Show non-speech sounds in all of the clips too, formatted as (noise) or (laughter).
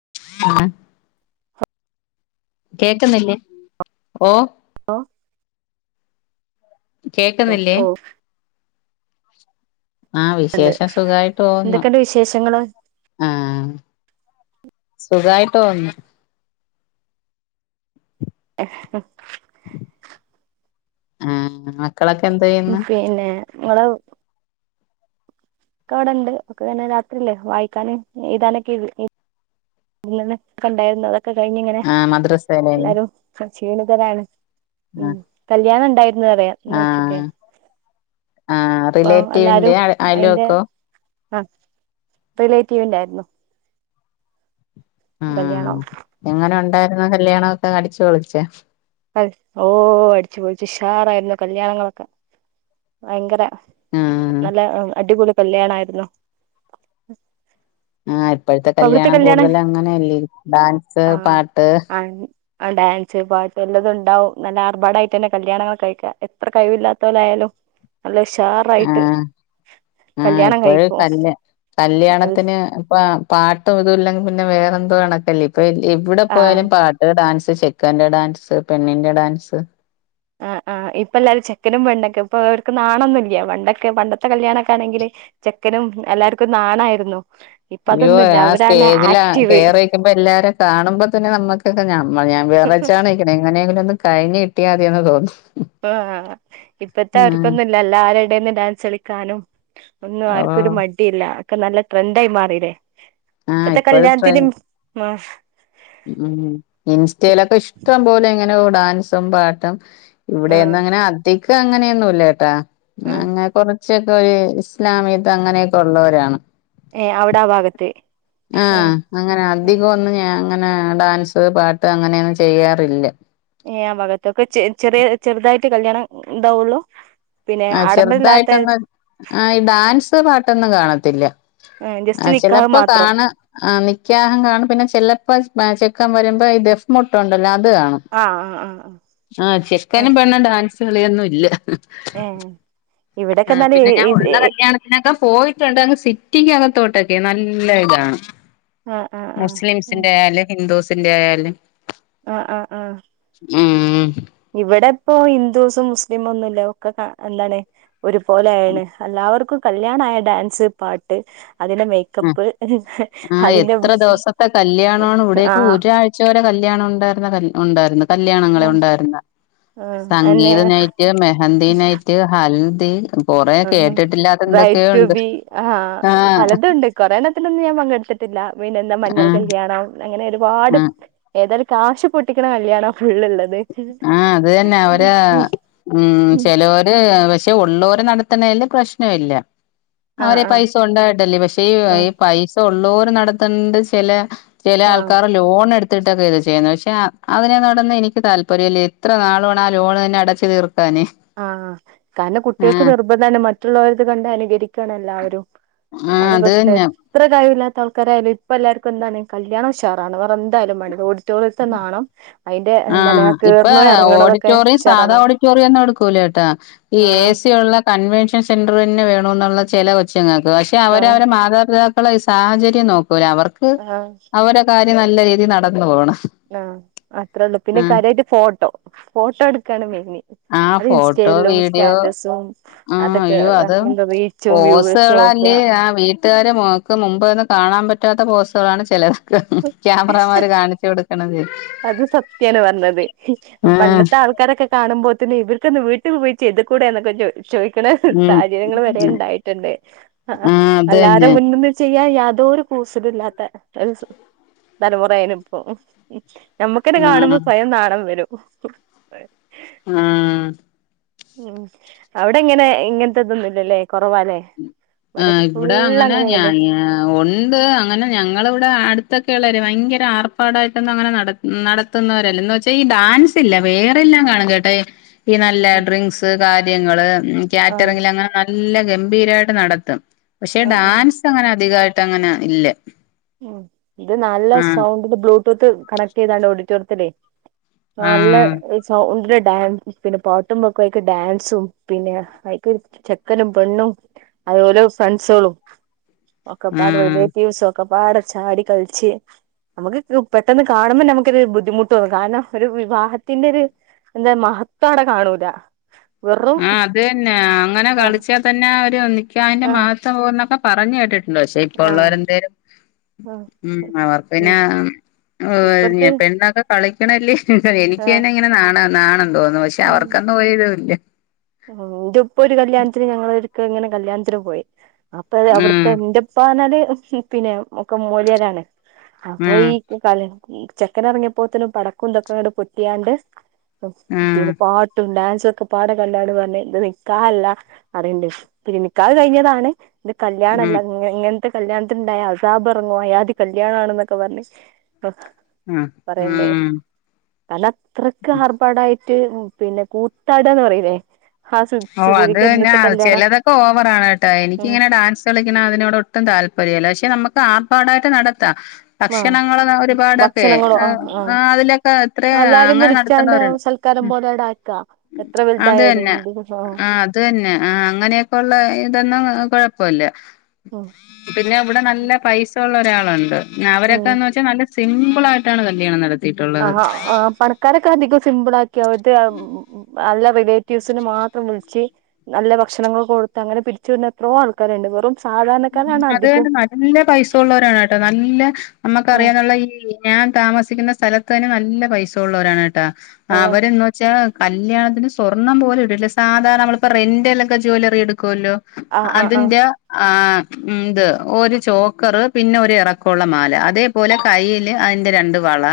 (inaudible) കേക്ക്ന്നില്ലേ ഓ ഒ കേക്ക്ന്നില്ലേ ഓ ആഹ് ഉണ്ട് വിശേഷം സുഖായിട്ട് പോന്ന് എന്തൊക്കെയുണ്ട് വിശേഷങ്ങള് ആഹ് സുഖായിട്ട് പോന്ന് എഹ് ഹ ആഹ് മക്കളൊക്കെ എന്ത് ചെയ്യുന്നു ദുഫെന്നെ ങ്ങളൊ ക്കെവ്ട്ണ്ട് ഓക്ക് പിന്നെ രാത്രിയ്ല്ലേ വായ്ക്കാനും എയ്താനൊക്കെത് ഇല്ലന്നെ കണ്ടായ്ര്ന്ന് അതൊക്കെ കയ്ഞ്ഞ് ങ്ങനെ ആഹ് മദ്രസയിലല്ലേ ല്ലാരും പ്പംക്ഷീണിതരാണ് ഉം ആഹ് കല്ല്യാണോണ്ടാരുന്ന് പറയാ ഇന്നുച്ചക്കെ ആഹ് ആഹ് റിലേറ്റീവിന്റെ പ്പോംല്ലാരും അയിന്റെ അയൽവക്കോ ആഹ് റിലേറ്റ്വ്ന്റാര്ന്നു കല്ല്യാണം എങ്ങനൊണ്ടാരുന്നു കല്ല്യാണൊക്കെ അടിച്ച് പൊളിച്ച ഹോയ് ഹോ അടിച്ച്പൊളിച്ച് ഉഷാറായിരുന്നു കല്ല്യാണങ്ങളൊക്കെ ഭയങ്കര ആഹ് നല്ല അടിപൊളി കല്ല്യാണായിരുന്നു ആഹ് ഇപ്പോഴത്തെ കല്യാണം കൂടുതല് അങ്ങനെയല്ലേ ഡാൻസ്, ആഹ് പാട്ട് ആഹ് ഡാൻസ് പാട്ട് എല്ലതും ഉണ്ടാവും നല്ല ആർഭാടായിട്ടന്നെ കല്യാണങ്ങള് ഒക്കെ കഴിക്കാ എത്ര കൈവില്ലാത്തോലായാലും നല്ല ഉഷാർ ആഹ് ആഹ് ഇപ്പോഴ് കഴിക്കും തല്ല് അത് കല്ല്യാണത്തിന് ഇപ്പം പാട്ടും ഇതും ഇല്ലെങ്കിൽ പിന്നെ വേറെ എന്തോ കണക്കല്ലേ ഇപ്പൊ എൽഎവിടെ ആഹ് പോയാലും പാ ഒര്ഡാൻസ് ചെക്കന്റെ ഡാൻസ് പെണ്ണിന്റെ ഡാൻസ് ആഹ് ആഹ് ഇപ്പ എല്ലാരും ചെക്കനും പെണ്ണൊക്കെ ഇപ്പൊ അവർക്ക് നാണൊന്നുല്യ പണ്ടൊക്കെ പണ്ടത്തെ കല്യാണൊക്കെ ആണെങ്കില് ചെക്കനും എല്ലാര്ക്കും നാണായിരുന്നു ഇപ്പ അയ്യോ അതൊന്നുല്ല ആഹ് അവരാണ് സ്റ്റേജിലാ ആക്റ്റീവ് കേയറിരിക്കുമ്പാെ എല്ലാരും കാണ് മ്പതെന്നെ നമ്മകാെക്കെ നമ്മൾ ഞാൻ വേറെചാണേങ്കിലും നെങ്ങനെയെങ്കിലും ഒന്ന് കഴിഞ്ഞ് കിട്ടിയാതിയെന്ന് തോന്നും ഉം ആഹ് ഇപ്പത്തെവർക്കൊന്നുംല്ല എല്ലാരെടേന്നും ഡാൻസ് കളിക്കാനും ഒന്നും ആർക്കും ഒരു ഓഹ് മടിയില്ല ഒക്കെ നല്ല ട്രെൻഡായി മാറിലേ ആഹ് ഇപ്പത്തെ ഇപ്പഴ് കല്യാൺത്തിന് ട്രെൻ മിസ് മാഷ് ഉം ഇൻസ്റ്റൈലൊക്കെ ഇഷ്ടം പോലങ്ങനെ ഓ ഡാൻസും പാട്ടും ആഹ് ഇവിടെയെന്നും അങ്ങനെ അധികം അങ്ങനെയൊന്നും ഇല്ലാട്ടാ ആഹ് അങ്ങനെ കൊറെ ചൊക് പയേസ്ഇസ്ലാമിയത്ത് അങ്ങനെയൊക്കെ ഉള്ളവരാണ് ഏഹ് അവടെ ആ ഭാഗത്ത് ആ ആഹ് അങ്ങനെ അധികൊന്നും ഞാ അങ്ങനെ ഡാൻസ് പാട്ട് അങ്ങനെയൊന്നും ചെയ്യാറില്ല ഏഹ് ആ ഭാഗത്തൊക്കെ ചെ ചെറിയ ചെറുതായിട്ട് കല്യാണം ഇണ്ടാവാെള്ളൂ പിന്നെ ആഹ് ചെറുതായിട്ടൊന്ന് ആഡംബരല്ലാത്തത് ആഹ് ഈ ഡാൻസ് പാട്ടൊന്നും കാണത്തില്ല ആ ജസ്റ്റ് നിക്കാഹ് ചെലപ്പോ മാത്രം കാണാ ആഹ് നിക്കാഹും കാണും പിന്നെ ചെലപ്പാെസ് മാ ചെക്കൻ വരുമ്പായ് ദെഫ് മുട്ട്ഉണ്ടല്ലോ അത് കാണും ആ ആ ആ ആഹ് ആ ചെക്കനും പെണും ഡാൻസ് കളിയൊന്നുല്യ അഹ് അഹ് ഏഹ് ഇവടെക്കെന്നാല് എ എ എസ് എ എ പിന്നെക്ക പോയിട്ടുണ്ട് അങ്ങ് സിറ്റിക്ക് അകത്തോട്ടെക്കെ നല്ല ഇതാണ് ആ ആ ആ മുസ്ലിംസിന്റെ അല്ലെങ്കി ഹിന്ദൂസിന്റെ അല്ലെങ്കി ആഹ് ആഹ് ആഹ് ഉം ഇവടെപ്പോ ഹിന്ദൂസും മുസ്ലിമൊന്നുല്ല ഒക്കെ ക എല്ലാലെ ഒരുപോലെയായെല്ലെ അല്ലാവർക്കും കല്യാണായ ഡാൻസ് പാട്ട് അതെന്നെ മൈൻ ആഹ് ആഹ് എത്ര ദിവസത്തെ കല്യാണാേണ് ഇവിടെ ആ എക്കെ ഒരായ് ച്ച വെരെ കല്യാണം ഉണ്ടാര്ന്ന കൽ ഉണ്ടായിര്ന്ന് കല്യാണങ്ങളെ ഉണ്ടായിര്ന്ന ആ അന്നെ സംഗീതനൈറ്റ് മെഹന്തിനൈ റ്റ് ഹൽദി കൊറെ വേറെന്താണ് കേട്ടിട്ടില്ലാത്ത എന്തൊക്കെയോ ഉണ്ട് ബ്രൈറ്റുബി ആഹ് ആ പലതുണ്ട് കൊറെ എണ്ണത്തിലൊന്നും ഞാൻ പങ്കെട്ത്തിട്ടില്ല വിന്നെ എന്താ ആ മഞ്ഞൾ കല്യാണം അങ്ങനെ ഒരുപാട് ആ ഏതായാലും കാശ് പൊട്ടിക്ക്ണകല്ലിയാണാ ഫുള്ള് ഇളളത് ആഹ് അത് തന്നെ ഓര് ഉം ചെലോര് ആവശ് ഇത് ഉള്ളോര് നടത്ത്ന്നൈല് പ്രശ്നവില്ല ആഹ് അവരെ ആഹ് പൈസ ഉണ്ടായിട്ടല്ലേ പക്ഷേ ഈ ആഹ് കയ്യിൽ പൈസ ഉള്ളോര് നടത്ത്ൻത് ചെല ചെലെ ആഹ് ആൾക്കാറ് ലോൺ എട്ത്ത്ട്ടെക്കെ ഇത് ചെയ്യുന്നെ പക്ഷെ അ അതിനെങ്ങനോടാെന്നും എനിക്ക് താൽ പര്യല്യ എത്രനാള് വാണം ആലോണ് തന്നെ അടച്ച് തീർക്കാനാന് ആഹ് കാരണം കുട്ടിയോൾക്ക് നിർബന്ധാണ് മറ്റുള്ളോരത് കണ്ട് അനുകരിക്കാണ് എല്ലാവരും ആഹ് അതാണ് അത് പ്രശ്നം തന്നെ എത്ര കഴിവില്ലാത്ത ആൾക്കാരായാലും ഇപ്പൊ എല്ലാർക്കും എന്താണ് കല്യാണം ഉഷാറാണ് വേറെ എ ന്തായാലും മാണ്ടില ഓഡിറ്റോറിയത്ത്ന്ന് ആവണം അതിന്റെ എന്താണ് ആഹ് ആ കേറ്ണതും എറങ്ങ്ണതൊക്കെ ഉഷാറാകണം ചെറിയൊന്നും ഇട്കൂലെ എട്ടാ ഈ എ സി ഉള്ള കൺവെൻഷൻ സെന്ററ്തന്നെ വേണോന്നുള്ള ചെല കൊച്ചങ്ങൾക്ക് പക്ഷെ അവര് ആഹ് അവരെ മാതാപിതാ ക്കളെയ് സാഹചര്യം നോക്കൂല അവർക്ക് ആഹ് അവരെ കാര്യം നല്ല രീതിയിൽ നടന്ന് പോവണം ആഹ് അത്രേയള്ളൂ പിന്നെ കാര്യായിട്ട് ഫോട്ടോ ഫോട്ടോ എടുക്കാണ് മെയ്ന് ആ അത് ഫോട്ടോ ഇൻസ്റ്റയിലും വീഡിയോ സ്റ്റാറ്റസും ആഹ് അതൊക്കെ എന്ത റീച്ചും വ്യൂവേഴ്സും നോക്കുക ല് ആവീ ട്ട് കാരെ മോക്ക് മുമ്പ് വന്ന് കാണാൻ പറ്റാത്ത പോസ്സുകളാണ് ചിലർക്ക് ക്യാമറമാർ കാണിച്ചു കൊടു ക്ണത് അത് സത്യാണ് പറഞ്ഞത് ആഹ് പണ്ടത്തെ ആൾ ക്കാരൊക്കെ കാണുമ്പോത്തിന്ന്ഇവർക്ക് ന്താ വീട്ടി പോയി ചെയ്ത് കൂടെ ന്നൊക്കെ ചോയ് ചോയ്ക്ക്ണ ഉം സാഹചര്യങ്ങൾ വരെണ്ടായിട്ടുണ്ട് ആഹ് അത് അല്ലാരെ തന്നെ മുന്ന്ന്ന് ചെയ്യാൻ യാതോരു കൂസലും ഇല്ലാത്തെ തലമുറേയ്ണ്പ്പം നമ്മുക്കന്നെ കാണുമ്പോ ആഹ് സ്വയം നാണം വെരും ആഹ് ഉം അവിടെങ്ങനെ ഇങ്ങന് ത്തെതൊന്നുല്ലല്ലെ കുറവാലേ ആഹ് ഇവിടെ അങ്ങനെ ഞാന് ആ ഓൽ ഇണ്ട് അങ്ങനെ ഞങ്ങളിവിടെ അടുത്തൊക്കെ ഉള്ളവര് ഭയങ്കര അർഭാടായിട്ട് ക്കെ അങ്ങന നട നടത്തുന്നവരല്ല എന്ന് വെച്ചാ ഈ ഡാൻസ് ഇല്ല വേറെല്ലാം കാണും കേട്ടെ ഈ നല്ല ഉം ഡ്രിങ്ക്സ് കാര്യങ്ങള് ആഹ് കാറ്ററിങ്ങിൽ അങ്ങനെ നല്ല ഗംഭീരായിട്ട് നട ത്തും പക്ഷെ ആഹ് ആഹ് ഡാൻസ് അങ്ങനെ അധികായിട്ട് അങ്ങനെ ഇല്ല ഉം ഇത് നല്ല ആഹ് സൗണ്ട്ൽ ബ്ലൂടൂത്ത് കണക്ട് ചെയ്താണ്ട് ഓഡിറ്റോറിയത്തില് ഹാൾ ള്ള് ആഹ് ഈ സൗണ്ട്ല് ഡാൻ പിന്നെ പാട്ടും വെക്കും അയ്ക്ക് ഡാൻസും പിന്നെ അയ്ക്ക് ചെക്കനും പെണ്ണും അതുപോലെ ഫ്രണ്ട്സോളും ഒക്കെ പാടെ ആഹ് റിലേറ്റീവ്സൊ ഒക്കെ പാടെ ചാടി കൾച്ച് നമുക്ക് രു പെട്ടെന്ന് കാണുമ്പോ നമുക്കൊരു ബുദ്ധിമുട്ട്‌ ഓന്നും കാരണം ഒരു വിവാഹത്തിന്റെ ര് എന്താ മഹത്വം ആടെ കാണൂല വെറും ആഹ് അത് തന്നെ അങ്ങനെ ആഹ് കളിച്ചാ തന്നെ ഒരു നിക്കഹിന്റെ ആഹ് മഹത്വം പോകുന്നൊക്കെ പറഞ്ഞു കേട്ടി ണ്ട് പക്ഷെ ഇപ്പ ആഹ് ള്ളവര് എന്തേലും ആഹ് ഉം അവർക്ക് ഉം പിന്നെ ഏ ഇപ്പടുത്ത് (unintelligible) പെണ്ണെക്കെ കളിക്കണല്ലേ എനിക്ക് ആഹ് തന്നെ ഇങ്ങനെ നാണ നാണം തോന്നും പക്ഷെ അവർക്കന്നും ഒരിതുംല്ല ഇൻ്റെ പ്പ ഒരു കല്യാണത്തിന് ഞങ്ങളൊരിക്കെ ഇങ്ങനെ കല്യാണത്തിന് പോയി അപ്പൊ ഉം അവിടുത്തെ ഇന്റെ പ്പാ റ് നാല് പിന്നെ ഒക്കെ മോലിയാരാണ് അപ്പൊ ഉം ഈ ക (unintelligible) ചെക്കൻ എറങ്ങിയപ്പോത്ത്ന് പടക്കം ഇതൊക്കെ ങ്ങട്ട് പൊട്ടിയാണ്ട് ഉം പിന്നെ പാട്ടും ഡാൻസും ഒക്കെ പാടെ എല്ലാരും പറഞ്ഞ് ഇത് നിക്കാഹല്ല അറിയ്ണ്ട് പി നിക്കാഹ് കഴിഞ്ഞതാണ് ഇത് ഉം കല്യാണല്ല ഇങ്ങനത്തെ കല്യാണത്തിന്ണ്ടായ അസാബ് ഇറങ്ങു അയാതി കല്യാണണെന്നൊക്കെ പറഞ്ഞ് മ് മ് കല അത്രയ്ക്ക് ആർഭാടയിട്ട് പിന്നെ കൂത്താടാന്ന് പറയൂലേ ഓ അത് ഞാ ചെലതൊക്കെ ഓവറാണ് കേട്ടാ ഉം എനിക്കിങ്ങനെ ഡാൻസ് കളിക്ക്ണഅതിനോട് ഒട്ടും താല്പര്യല്ല പക്ഷെ നമ്മക്ക് ആർഭാടായിട്ട് നടത്താ ആ ഭക്ഷണങ്ങൾ ഒരുപാടൊക്കെ ആ ആ അതിലൊക്കെ എത്ര അങ്ങനെ നടത്ത്ണോര്ണ്ട് ക്കാരം പോലെടയാക്ക എത്ര വല്തായാലും തന്നെ (unintelligible) അത് തന്നെ ആഹ് അങ്ങനെയൊക്കെള്ള ഇതൊന്നും കൊഴപ്പല്ല ഓ പിന്നെ ഇവിടെ നല്ല പൈസ ഒള്ള ഒരാളുണ്ട് ഉം അവരൊക്കെന്ന് വെച്ചാൽ നല്ല സിമ്പിളായിട്ടാണ് കല്യാണം നട ആ ഹ് ആ പണ ക്കാരൊക്കെ അധികം സിമ്പിൾ ആക്കി അവത് അല്ല റിലേറ്റീവ്സിന് മാത്രം വിള്ച്ച് നല്ല ഭക്ഷണങ്ങളൊക്കെ കൊടുത്ത് അങ്ങനെ പിരിച്ചു വിടുന്ന എത്രോ ആൾക്കാരുണ്ട് വെറും സാധാരണക്കാരാണ് അത് അധികം തന്നെ നല്ല പൈസ ള്ള ഒരാളാട്ടോ നല്ല നമ്മക്ക് ഉം അറിയാനുള്ള ഈ ഞാൻ താമസിക്കുന്ന സ്ഥലത്ത് തന്നെ നല്ല പൈസ ഉള്ളവരാണ് കേട്ടാ ആ അവര് ന്ന് ചാ കല്യാണത്തിന് സ്വർണം പോലും ഇട്ടിട്ടില്ല സാധാരണ നമ്മളിപ്പോ റെന്റല്ലൊക്കെ ജ്വല്ലറി എടുക്കുല്ലോ ആ ആ ആ അതിന്റെ ആ ഉം ഇത് ഒരു ചോക്കറ് പിന്നെ ഒരു ഇറക്കൊള്ള മാല അതേപോലെ കയ്ൽ അതിന്റെ രണ്ട് വള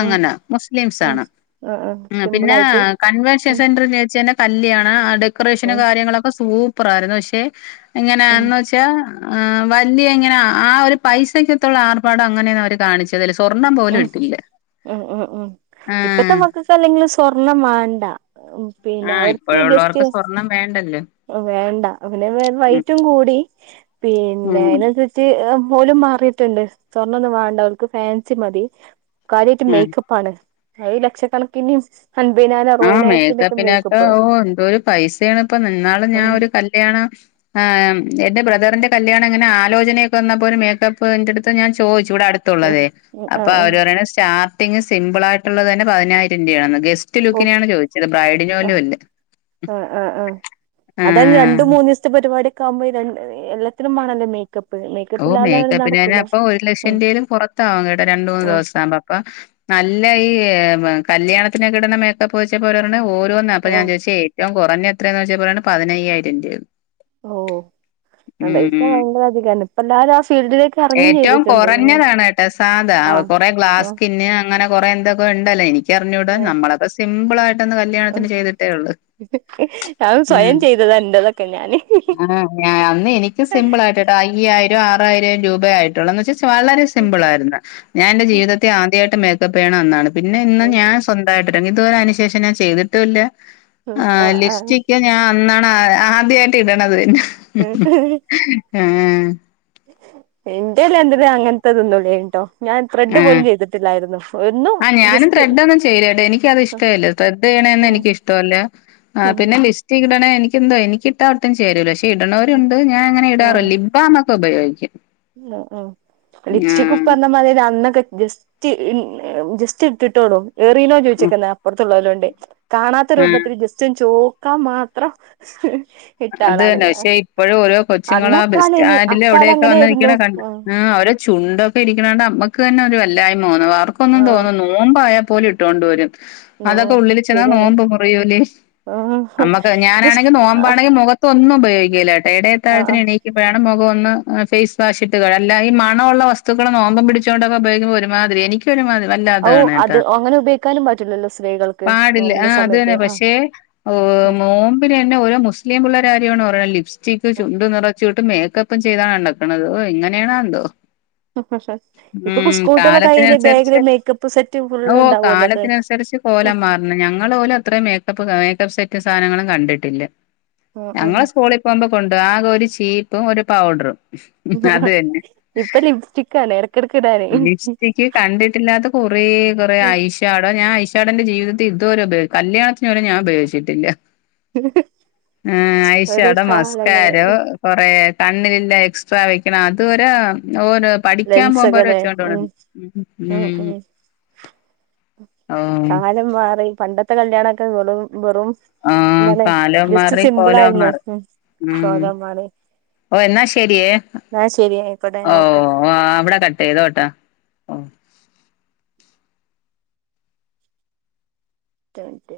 ഉം മുസ്ലിംസ് ഉം ആണ് ആ ആ സിമ്പിൾ പിന്നെ ആയിട്ട് കൺവെൻഷൻ ഉം സെന്ററി ൻ്റെ ചേച്ചിന്നെ കല്ല്യാണ ഡെക്കറേഷനും ഉം കാര്യങ്ങളൊക്കെ സൂപ്പർ ആയിരുന്നു പക്ഷെ ഉം എങ്ങനെയാന്ന് വെച്ചാ ആ വല്ല്യ ഇങ്ങനെ ആ ഒരു പൈസയ്ക്കത്തുള്ള ആർഭാടം അങ്ങനെ അവര് കാണിച്ചില്ല ഏതായാലും സ്വർണ്ണം പോലും ഉം ഇട്ടില്ല ആ ഇപ്പോ അല്ലെങ്കിലും സ്വർണം വേണ്ട പിന്നെ അവർക്ക് ജസ്റ്റ് ണ്ടല്ലേ വേണ്ട പിന്നെ റൈറ്റും കൂടി പിന്നെ ഉം അയ്ന്അൻസരിച്ച് ഓലും മാറിയിട്ട്ണ്ട് സ്വർണ്ണം ഒന്നും വേണ്ട അവർക്ക് ഫാൻസി മതി കാര്യമായിട്ട് ഉം മേക്കപ്പ് പ്പാണ് അത് ലക്ഷക്കണക്കിന്റിം അൻമ്പയ്നാ ആ മേക്കപ്പിനൊക്കെ ഓ എന്തോ ഒരു പൈസയാണ് ഇപ്പം ഇന്നാള് ഞാൻ ഉം ഒരു കല്ല്യാണം ആഹ് എന്റെ ബ്രദറിന്റെ കല്യാണം എങ്ങനെ ആലോചനയൊക്കെ വന്നപ്പോ ഒരു മേക്കപ്പിന്റെടുത്ത് ഞാൻ ചോയ്ച്ചു ഇവിടടു ഉം ത്തുള്ളതേ അപ്പോ ആഹ് ആഹ് അവര് പറയണത് സ്റ്റാർട്ടിങ് സിമ്പിൾ ആയിട്ടുള്ളത് തന്നെ പതിനായിരം രൂപയാണെന്ന് ഗസ്റ്റ് ഓ ലുക്കിനാണ് ചോദിച്ചത് ബ്രൈഡിന് പോലും ആഹ് അല്ല ആഹ് ആഹ് ഇങ്ങനെത്തെ പരിപാടിക്കാകുമ്പോ എല്ലത്തിന്നും മാണല്ലോ മൈക ക്കപ്പ് ഓ മേക്കേപ്പന് തന്നെ അപ്പൊ ഒരു ലക്ഷം രൂപയിലും പുറത്താവും കേട്ടാ രണ്ട് മൂന്ന് ഓഹ് ദിവസം ആകുമ്പം അപ്പം നല്ലയി കല്യാണത്തിന് ഒക്കെ ഇടുന്ന മേക്കപ്പ് ചോയ്ച്ചപ്പോ അവര് പറയണത് ഓരോന്നാ അപ്പൊ ഞാൻ ഓഹ് ചോയ്ച്ച് ഏറ്റവും കുറഞ്ഞത് എത്രയാന്ന് ചോയ്ച്ചപ്പോ പറയാണ് പതിനയ്യായിരം രൂപ ന്ന് ഓ അതാ ഭയങ്കര അധികാണ് ഇപ്പം എല്ലാരും ആ ഫീൽഡിലേക്ക് ഇറങ്ങും ഏറ്റവും ചെയ്തിട്ടുണ്ട് കുറഞ്ഞതാണ് കേട്ടോ സാധാ ആഹ് കുറെ ഗ്ലാസ്സ് സ്കിന് അങ്ങനെ കൊറെ എന്തൊക്കെ ഇണ്ടല്ലോ ഇനി ക്കറിഞ്ഞൂടാ ആഹ് നമ്മളൊക്കെ സിമ്പിൾ ആയിട്ട് ഒന്ന് ആഹ് കല്യാണത്തിന് ചെയ്തിട്ടേ ഒള്ളു ഞാൻ സ്വയം ഉം ചെയ്തതാ എന്റെതൊക്കെ ഞാന് ആ ഞ അന്ന് എനിക്കും സിമ്പിൾ ആയിട്ടാട്ടോ അയ്യായിരം ആറായിരം രൂപയായിട്ടുള്ളന്ന് വെച്ച വളരെ സിമ്പിൾ ആരുന്നു ഞാൻ എന്റെ ജീവിതത്തിൽ ആദ്യമായിട്ട് മേക്കപ്പ് ചെയ്യണത് അന്നാണ് പിന്നെ ഇന്ന് ഞാൻ സ്വന്തമായിട്ടിറങ്ങി ഇതുവരെ അതിനു ശേഷം ചെയ്തിട്ടുമില്ല ആഹ് ലിപ്സ്റ്റിക്ക് ഞാൻ അന്നാണ് ആദ്യായിട്ട് ഇടണത് പിന്നെ ആഹ് ഇന്റെ കല്യാണത്തിനും അങ്ങനത്തെതൊന്നുല്ലേനിട്ടോ ഞാൻ ത്രെഡ് ആഹ് പോലും ചെയ്തിട്ടില്ലായിരുന്നു എന്നും ആ ഞാനും ജസ്റ്റ് ത്രെഡൊന്നും ചെയ്യില്ലേട്ടോ. എനിക്കത് ഇഷ്ടല്ല. ത്രെഡ് ചെയ്യണതൊന്നും എനിക്കിഷ്ടമല്ല ആ പിന്നെ ലിപ് ലീപ്സ്റ്റിക്ക് ഇടണേ എനിക്കെന്തോ എനിക്കിട്ടാ ഒട്ടും ചേരുല്ല പക്ഷെ ഇടണവരുണ്ട് ഞാൻ അങ്ങനെ ഇടാറില്ല ലിപ്ബാം ഒക്കെ ഇപ്പം ഉപയോഗിക്കും ഉം ഉം ആ ലിപ്സ്റ്റിക് ഇപ്പറഞ്ഞ മാതിരി അന്നൊക്കെ ജസ് ജസ്റ്റ് ജസ്റ്റ് ഇട്ടിട്ടോളൂ ഏറീണോ ഉം ചോയ്ച്ചക്ക അപ്പറത്തുള്ളരോണ്ട് കാണാത്ത ആ രൂപത്തിൽ ജസ്റ്റ് ഒന്ന് ചോക്കാൻ മാത്രം ഇട്ട അത് ആളാണ് തന്നെ ഞാൻ പക്ഷെ ഇപ്പോഴും ഓരോ കൊച്ചുങ്ങള് അന്ന് ആ ബസ് അക്കാലം ഇനി സ്റ്റാൻഡില് അക്കാലം എവിടെയൊക്കെ വന്ന് നിക്കണ അങ്ങനെയായിരുന്നു കണ്ട് ആ ഓരോ ചുണ്ടൊക്കെ ഇരിക്കണ കണ്ടാ നമ്മുക്ക് തന്നെ ഒരു വല്ലായ്മ തോന്നും അവർക്കൊന്നും ആ തോന്നുന്നു നോമ്പായാൽപോലും ഇട്ടോണ്ട് വരും നോ അതൊക്കെ ഉള്ളില് ചെന്നാൽ ശരിയാണ് നോമ്പ് മുറിയൂലേ ആ നമ്മക്ക് ഞാനാണെങ്കി നോമ്പാ ആ മുഖത്തൊന്നും ഉപയോഗിക്കില്ല കേട്ടോ ആ ഇടയത്തഴത്തിന് എണീ ഇപ്പഴാണ് മുഖം ഒന്ന് ഫേസ് വാഷിട്ട് കഴുക അല്ല ഈ മണുമുള്ള വസ്തുക്കൾ നോമ്പും പിടിച്ചുകൊണ്ട് ഉപയോഗിക്കുമ്പോൾ ഒരുമാതിരി എനിക്ക് ഇത് ഒരുമാതിരി വല്ലാതെ ഔ അത് ആണ്‌ട്ടാ അങ്ങനെ ഉപയോഗിക്കാനും പറ്റില്ലല്ലോ സ്ത്രീകൾക്ക് പാടില്ല ആ നോമ്പിന്റെ അത് സമയത്ത് തന്നെ ആ പക്ഷേ ഓഹ് ആ നോമ്പിന് തന്നെ ഓരോ മുസ്ലിം പിള്ളേരുടെ കാര്യമാണ് പറയുന്നത് ലിപ്സ്റ്റിക് ചുണ്ട് നിറച്ച് ട്ട് മേക്കപ്പും ചെയ്താണ് നിൽക്കണത് ഓ എങ്ങനെയാണോ എന്തോ ഇപ്പൊ ഉം സ്കൂട്ടികളെ കയ്യില് കാലത്തിനനുസരിച്ച് ബാഗില് മേക്കപ്പ് സെറ്റ് ഓ ഫുള്ള് ഉണ്ടാവുമല്ലോ ഒക്കെ കാലത്തിനനുസരിച്ച് കോലം മാറണം ഞങ്ങള് പോലും അത്രയും മേക്കപ്പ് മേക്കപ്പ് സെറ്റ് സാധനങ്ങളും കണ്ടിട്ടില്ല ആ ആ ഞങ്ങളെ സ്കൂളി പോകുമ്പോ കൊണ്ടോവ ആകെ ഒരു ചീപ്പും ഒരു പൗഡറും അത് യെന്നെ ഇപ്പൊ ലിപ്സ്റ്റിക്കാണ് ഇടക്കിടക്ക് ഇടാനേ ലിപ്സ്റ്റിക്ക് കണ്ടിട്ടില്ലാത്ത കൊറേ കൊറെ ഐഷാഡോ ഞാ ഐശ് ഡോ ഇന്റെ ജീവിതത്തി ഇതുവരെ ഞാൻ ഉപയോഗി കല്യാണത്തിന് പോലും ഞാ ഉപയോഗിച്ചിട്ടില്ല ഏഹ് ഓരോ ഐഷാഡൊ, കാലങ്ങള് മസ്ക്കാരൊ കൊറേ കണ്ണിലില്ലേ എക്സ്ട്രാ വെക്ക്ണ അത് വരെ ഓരോ പഠിക്കാ പോകുമ്പോ വരെ ലെൻസൊക്കെല്ലേ വെച്ചോണ്ട് ഉം പോണുണ്ട് ഉം ഓ കാലം മാറി പണ്ടത്തെ കല്യാണൊക്കെ വെറും വെറും ആ എന്താണ് കാലം ജസ്റ്റ് മാറി സിമ്പിൾ കോലം ആയിരുന്നു മാറി ഉം ഉം കോലോം മാറി ഓ എന്നാ ശരിയേ ആഹ് ശരി അയ്ക്കോട്ടെ ഓ ഞാൻ വെക്ക അവിടെ കട്ടയ്തോട്ടേ ഓ ഒറ്റ മിൻറ്റെ